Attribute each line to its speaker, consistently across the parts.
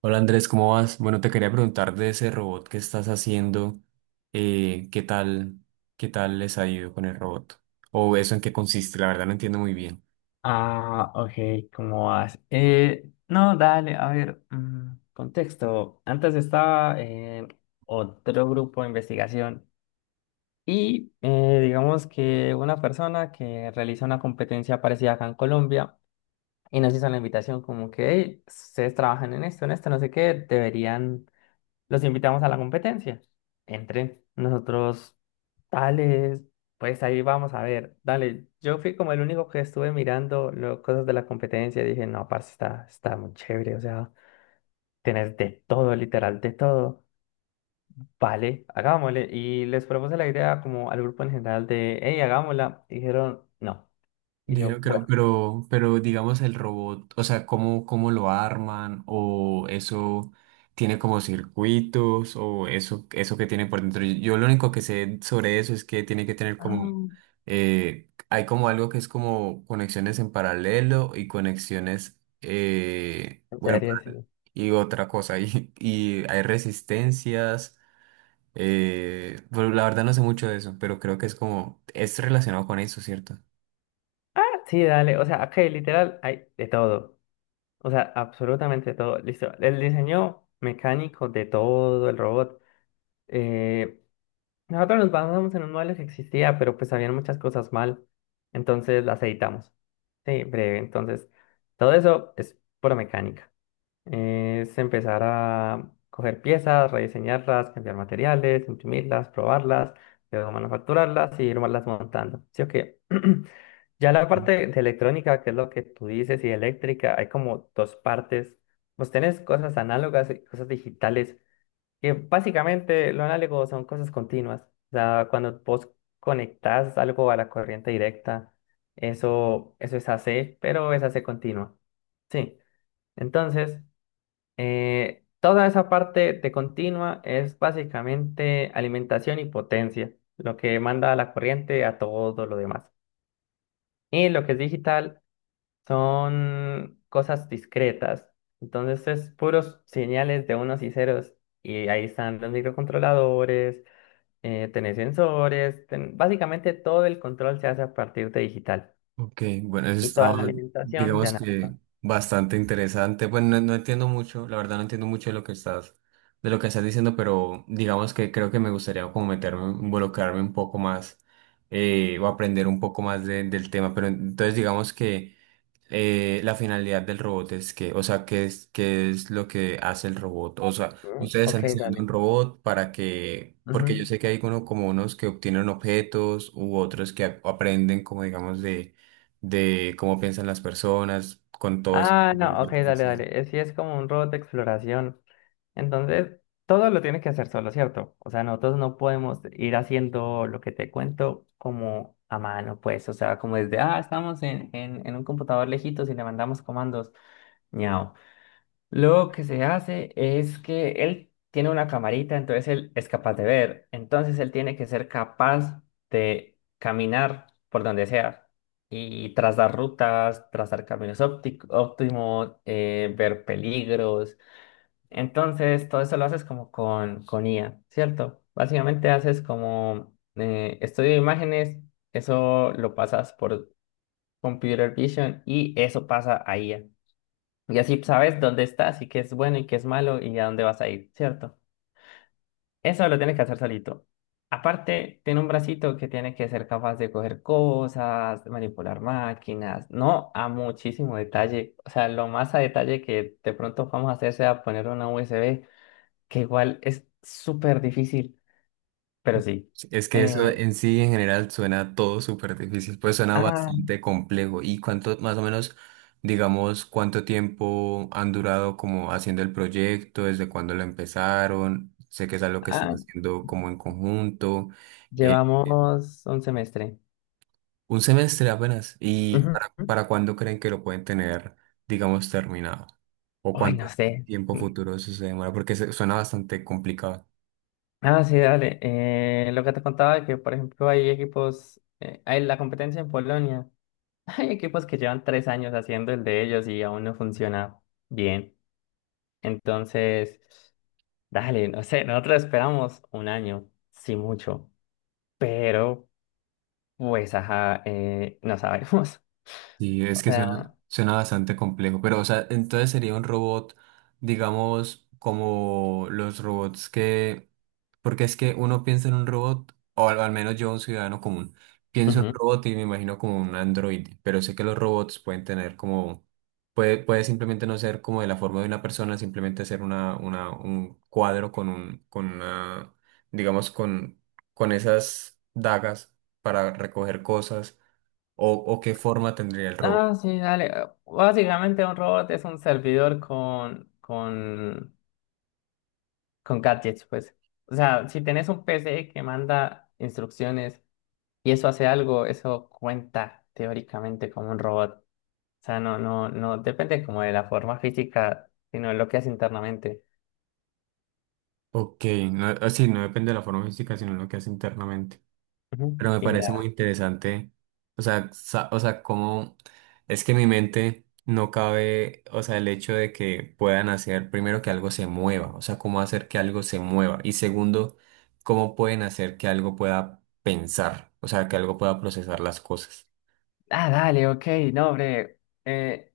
Speaker 1: Hola Andrés, ¿cómo vas? Bueno, te quería preguntar de ese robot que estás haciendo. ¿Qué tal, qué tal les ha ido con el robot? O eso en qué consiste, la verdad no entiendo muy bien.
Speaker 2: Ah, ok, ¿cómo vas? No, dale, a ver, contexto. Antes estaba en otro grupo de investigación y digamos que una persona que realiza una competencia parecida acá en Colombia y nos hizo la invitación como que, hey, ustedes trabajan en esto, no sé qué, deberían, los invitamos a la competencia. Entren, nosotros. Dale, pues ahí vamos a ver. Dale, yo fui como el único que estuve mirando cosas de la competencia y dije, no, parce, está muy chévere. O sea, tenés de todo, literal, de todo. Vale, hagámosle. Y les propuse la idea como al grupo en general de, hey, hagámosla. Y dijeron, no. Y yo,
Speaker 1: Dijeron que no,
Speaker 2: bueno.
Speaker 1: pero digamos el robot, o sea, ¿cómo, cómo lo arman? ¿O eso tiene como circuitos? ¿O eso que tiene por dentro? Yo lo único que sé sobre eso es que tiene que tener como,
Speaker 2: Ah,
Speaker 1: hay como algo que es como conexiones en paralelo y conexiones... eh,
Speaker 2: en
Speaker 1: bueno,
Speaker 2: serio, sí.
Speaker 1: y otra cosa. Y y hay resistencias. Bueno, la verdad no sé mucho de eso, pero creo que es como, es relacionado con eso, ¿cierto?
Speaker 2: Ah, sí, dale, o sea, aquí literal hay de todo. O sea, absolutamente todo. Listo. El diseño mecánico de todo el robot. eh, Nosotros nos basamos en un modelo que existía, pero pues habían muchas cosas mal, entonces las editamos. Sí, breve. Entonces, todo eso es pura mecánica. Es empezar a coger piezas, rediseñarlas, cambiar materiales, imprimirlas, probarlas, luego manufacturarlas y irlas montando. Sí, o. Ya la parte de electrónica, que es lo que tú dices, y eléctrica, hay como dos partes. Pues tenés cosas análogas y cosas digitales. Que básicamente lo análogo son cosas continuas. O sea, cuando vos conectás algo a la corriente directa, eso es AC, pero es AC continua. Sí. Entonces, toda esa parte de continua es básicamente alimentación y potencia, lo que manda la corriente a todo lo demás. Y lo que es digital son cosas discretas. Entonces, es puros señales de unos y ceros. Y ahí están los microcontroladores. Tenés sensores, básicamente todo el control se hace a partir de digital.
Speaker 1: Ok, bueno, eso
Speaker 2: Y
Speaker 1: está,
Speaker 2: toda la alimentación de
Speaker 1: digamos que
Speaker 2: análogo.
Speaker 1: bastante interesante. Bueno, no, no entiendo mucho, la verdad no entiendo mucho de lo que estás, de lo que estás diciendo, pero digamos que creo que me gustaría como meterme, involucrarme un poco más, o aprender un poco más del tema. Pero entonces digamos que, la finalidad del robot es que, o sea, qué es lo que hace el robot? O sea,
Speaker 2: Mm,
Speaker 1: ustedes están
Speaker 2: ok,
Speaker 1: diseñando un
Speaker 2: dale.
Speaker 1: robot para que,
Speaker 2: Ujú.
Speaker 1: porque yo sé que hay uno, como unos que obtienen objetos u otros que aprenden como digamos de cómo piensan las personas con todo eso.
Speaker 2: Ah, no, ok, dale, dale. Sí, es como un robot de exploración. Entonces, todo lo tienes que hacer solo, ¿cierto? O sea, nosotros no podemos ir haciendo lo que te cuento como a mano, pues. O sea, como desde, estamos en un computador lejitos y le mandamos comandos. Ñao. Lo que se hace es que él tiene una camarita, entonces él es capaz de ver. Entonces él tiene que ser capaz de caminar por donde sea y trazar rutas, trazar caminos óptimos, ver peligros. Entonces todo eso lo haces como con IA, ¿cierto? Básicamente haces como estudio de imágenes, eso lo pasas por Computer Vision y eso pasa a IA. Y así sabes dónde estás y qué es bueno y qué es malo y a dónde vas a ir, ¿cierto? Eso lo tienes que hacer solito. Aparte, tiene un bracito que tiene que ser capaz de coger cosas, de manipular máquinas, no a muchísimo detalle. O sea, lo más a detalle que de pronto vamos a hacer sea poner una USB, que igual es súper difícil, pero sí.
Speaker 1: Sí, es que eso
Speaker 2: Eh,
Speaker 1: en sí en general suena todo súper difícil, pues suena
Speaker 2: ah,
Speaker 1: bastante complejo. ¿Y cuánto, más o menos, digamos, cuánto tiempo han durado como haciendo el proyecto? ¿Desde cuándo lo empezaron? Sé que es algo que están
Speaker 2: ah,
Speaker 1: haciendo como en conjunto. eh, eh,
Speaker 2: Llevamos un semestre.
Speaker 1: un semestre apenas. ¿Y
Speaker 2: Ujú.
Speaker 1: para cuándo creen que lo pueden tener, digamos, terminado? ¿O
Speaker 2: Ay,
Speaker 1: cuánto
Speaker 2: no sé.
Speaker 1: tiempo futuro eso se demora? Porque suena bastante complicado.
Speaker 2: Ah, sí, dale. Lo que te contaba de que, por ejemplo, hay equipos, hay la competencia en Polonia. Hay equipos que llevan 3 años haciendo el de ellos y aún no funciona bien. Entonces, dale, no sé, nosotros esperamos un año, sí mucho, pero pues, ajá, no sabemos.
Speaker 1: Sí, es
Speaker 2: O
Speaker 1: que suena,
Speaker 2: sea,
Speaker 1: suena bastante complejo, pero o sea, entonces sería un robot, digamos, como los robots que, porque es que uno piensa en un robot, o al, al menos yo, un ciudadano común, pienso en un
Speaker 2: ujú.
Speaker 1: robot y me imagino como un androide, pero sé que los robots pueden tener como, puede, puede simplemente no ser como de la forma de una persona, simplemente ser una, un cuadro con un, con una, digamos, con esas dagas para recoger cosas. O qué forma tendría el robo?
Speaker 2: Ah, sí, dale. Básicamente un robot es un servidor con gadgets, pues. O sea, si tenés un PC que manda instrucciones y eso hace algo, eso cuenta teóricamente como un robot. O sea, no, no, no depende como de la forma física, sino de lo que hace internamente.
Speaker 1: Ok, no, así no depende de la forma física, sino lo que hace internamente.
Speaker 2: Ujú.
Speaker 1: Pero me
Speaker 2: Y
Speaker 1: parece muy
Speaker 2: ya.
Speaker 1: interesante, o sea, o sea, cómo es que en mi mente no cabe, o sea, el hecho de que puedan hacer primero que algo se mueva, o sea, cómo hacer que algo se mueva. Y segundo, cómo pueden hacer que algo pueda pensar, o sea, que algo pueda procesar las cosas.
Speaker 2: Ah, dale, ok, no, hombre. Eh,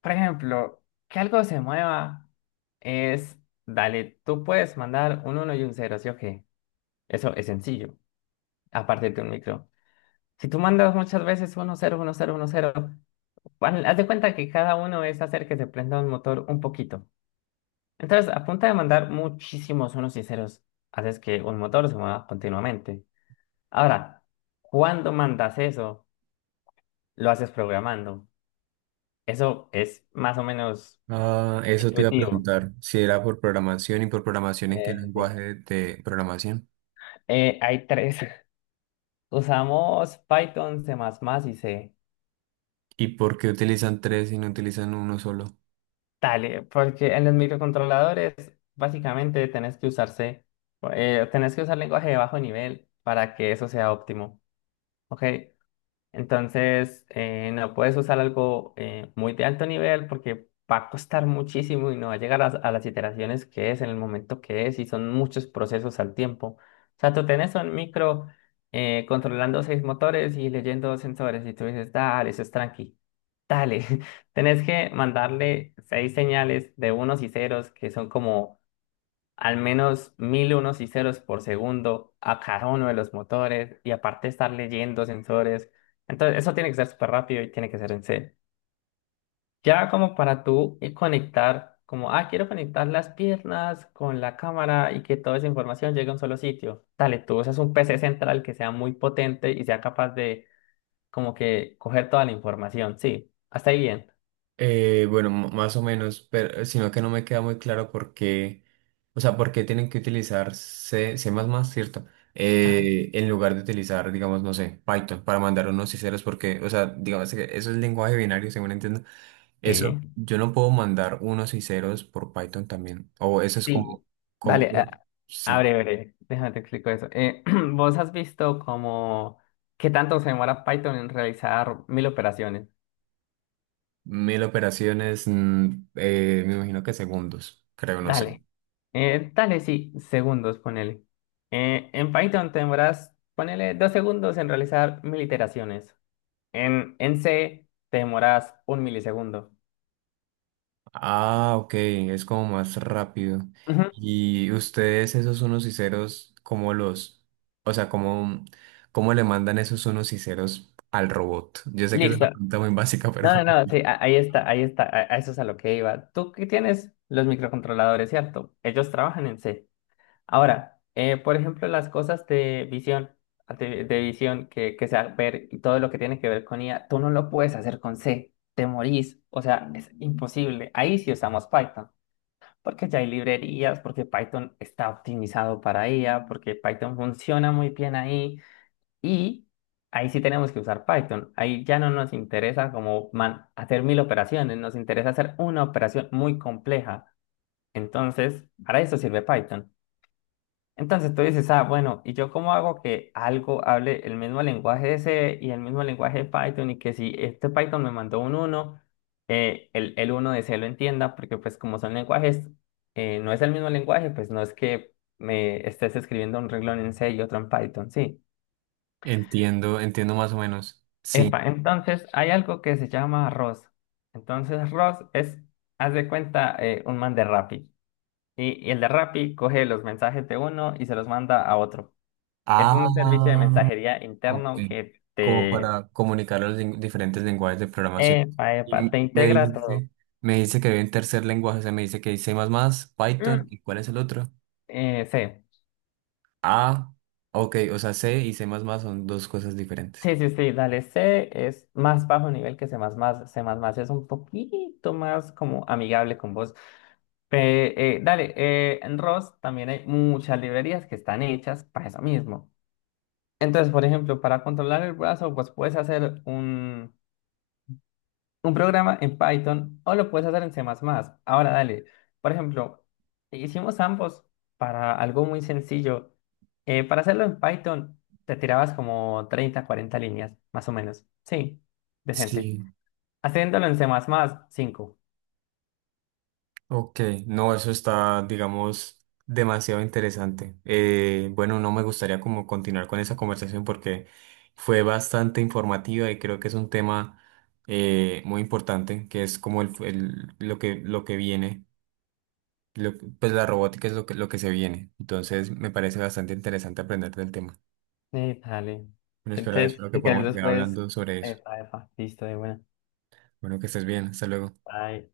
Speaker 2: por ejemplo, que algo se mueva es, dale, tú puedes mandar un uno y un cero, ¿sí o qué? Eso es sencillo, aparte de un micro. Si tú mandas muchas veces uno cero uno cero uno cero. Bueno, haz de cuenta que cada uno es hacer que se prenda un motor un poquito. Entonces, a punta de mandar muchísimos unos y ceros, haces que un motor se mueva continuamente. Ahora, cuando mandas eso, lo haces programando. Eso es más o menos
Speaker 1: Ah, eso te iba a
Speaker 2: intuitivo.
Speaker 1: preguntar, si era por programación y por programación, ¿en qué
Speaker 2: Sí.
Speaker 1: lenguaje de programación?
Speaker 2: Hay tres. Usamos Python, C++ y C.
Speaker 1: ¿Y por qué utilizan tres y no utilizan uno solo?
Speaker 2: Dale, porque en los microcontroladores básicamente tenés que usar lenguaje de bajo nivel para que eso sea óptimo. Ok, entonces no puedes usar algo muy de alto nivel porque va a costar muchísimo y no va a llegar a las iteraciones que es en el momento que es y son muchos procesos al tiempo. O sea, tú tenés un micro controlando seis motores y leyendo sensores y tú dices, dale, eso es tranqui, dale. Tenés que mandarle seis señales de unos y ceros que son como al menos mil unos y ceros por segundo a cada uno de los motores y aparte estar leyendo sensores. Entonces, eso tiene que ser súper rápido y tiene que ser en C. Ya como para tú y conectar, como, quiero conectar las piernas con la cámara y que toda esa información llegue a un solo sitio. Dale, tú usas un PC central que sea muy potente y sea capaz de como que coger toda la información. Sí, hasta ahí bien.
Speaker 1: Bueno, más o menos, pero sino que no me queda muy claro por qué, o sea, por qué tienen que utilizar C, C++, ¿cierto?
Speaker 2: Ajá.
Speaker 1: En lugar de utilizar, digamos, no sé, Python para mandar unos y ceros, porque, o sea, digamos que eso es lenguaje binario, según entiendo.
Speaker 2: Sí,
Speaker 1: Eso, yo no puedo mandar unos y ceros por Python también, o eso es
Speaker 2: sí.
Speaker 1: como, como,
Speaker 2: Dale,
Speaker 1: sí,
Speaker 2: abre, abre, déjame te explico eso. ¿Vos has visto como qué tanto se demora Python en realizar mil operaciones?
Speaker 1: mil operaciones, me imagino que segundos, creo, no sé.
Speaker 2: Dale, dale, sí, segundos, ponele. En Python te demoras, ponele, 2 segundos en realizar mil iteraciones. En C te demoras un milisegundo.
Speaker 1: Ah, ok, es como más rápido.
Speaker 2: Ujú,
Speaker 1: Y ustedes, esos unos y ceros, ¿cómo los, o sea, cómo, cómo le mandan esos unos y ceros al robot? Yo sé que es una
Speaker 2: listo.
Speaker 1: pregunta muy básica, pero
Speaker 2: No, no, no, sí, ahí está, a eso es a lo que iba. Tú que tienes los microcontroladores, ¿cierto? Ellos trabajan en C. Ahora, por ejemplo, las cosas de visión, de visión que sea ver y todo lo que tiene que ver con IA, tú no lo puedes hacer con C, te morís, o sea, es imposible. Ahí sí usamos Python, porque ya hay librerías, porque Python está optimizado para IA, porque Python funciona muy bien ahí y ahí sí tenemos que usar Python. Ahí ya no nos interesa como hacer mil operaciones, nos interesa hacer una operación muy compleja. Entonces, para eso sirve Python. Entonces tú dices, ah, bueno, ¿y yo cómo hago que algo hable el mismo lenguaje C y el mismo lenguaje de Python? Y que si este Python me mandó un uno, el uno de C lo entienda, porque pues como son lenguajes, no es el mismo lenguaje, pues no es que me estés escribiendo un renglón en C y otro en Python, sí.
Speaker 1: entiendo, entiendo más o menos. Sí.
Speaker 2: Epa, entonces hay algo que se llama ROS. Entonces ROS es, haz de cuenta, un man de Rappi. Y el de Rappi coge los mensajes de uno y se los manda a otro. Es
Speaker 1: Ah,
Speaker 2: un servicio de mensajería
Speaker 1: ok.
Speaker 2: interno que
Speaker 1: Como
Speaker 2: te,
Speaker 1: para comunicar los diferentes lenguajes de programación.
Speaker 2: epa, epa, te
Speaker 1: Y
Speaker 2: integra todo.
Speaker 1: me dice que había un tercer lenguaje, o sea, me dice que dice más más, Python,
Speaker 2: Mm.
Speaker 1: ¿y cuál es el otro?
Speaker 2: C.
Speaker 1: Ah, ok, o sea, C y C++ son dos cosas diferentes.
Speaker 2: Sí, sí, sí, dale. C es más bajo nivel que C++. C++ es un poquito más como amigable con vos. Dale, en ROS también hay muchas librerías que están hechas para eso mismo. Entonces, por ejemplo, para controlar el brazo, pues puedes hacer un programa en Python o lo puedes hacer en C++. Ahora, dale, por ejemplo, hicimos ambos para algo muy sencillo. Para hacerlo en Python, te tirabas como 30 40 líneas, más o menos. Sí, decente.
Speaker 1: Sí.
Speaker 2: Haciéndolo en C++, 5.
Speaker 1: Ok, no, eso está, digamos, demasiado interesante. Bueno, no me gustaría como continuar con esa conversación porque fue bastante informativa y creo que es un tema, muy importante, que es como el, lo que viene, lo- pues la robótica es lo que se viene. Entonces, me parece bastante interesante aprender del tema.
Speaker 2: Dale.
Speaker 1: Bueno, espero,
Speaker 2: Entonces,
Speaker 1: espero que
Speaker 2: si querés
Speaker 1: podamos seguir
Speaker 2: después,
Speaker 1: hablando sobre eso.
Speaker 2: epa, epa, listo, de buena.
Speaker 1: Bueno, que estés bien, hasta luego.
Speaker 2: Bye.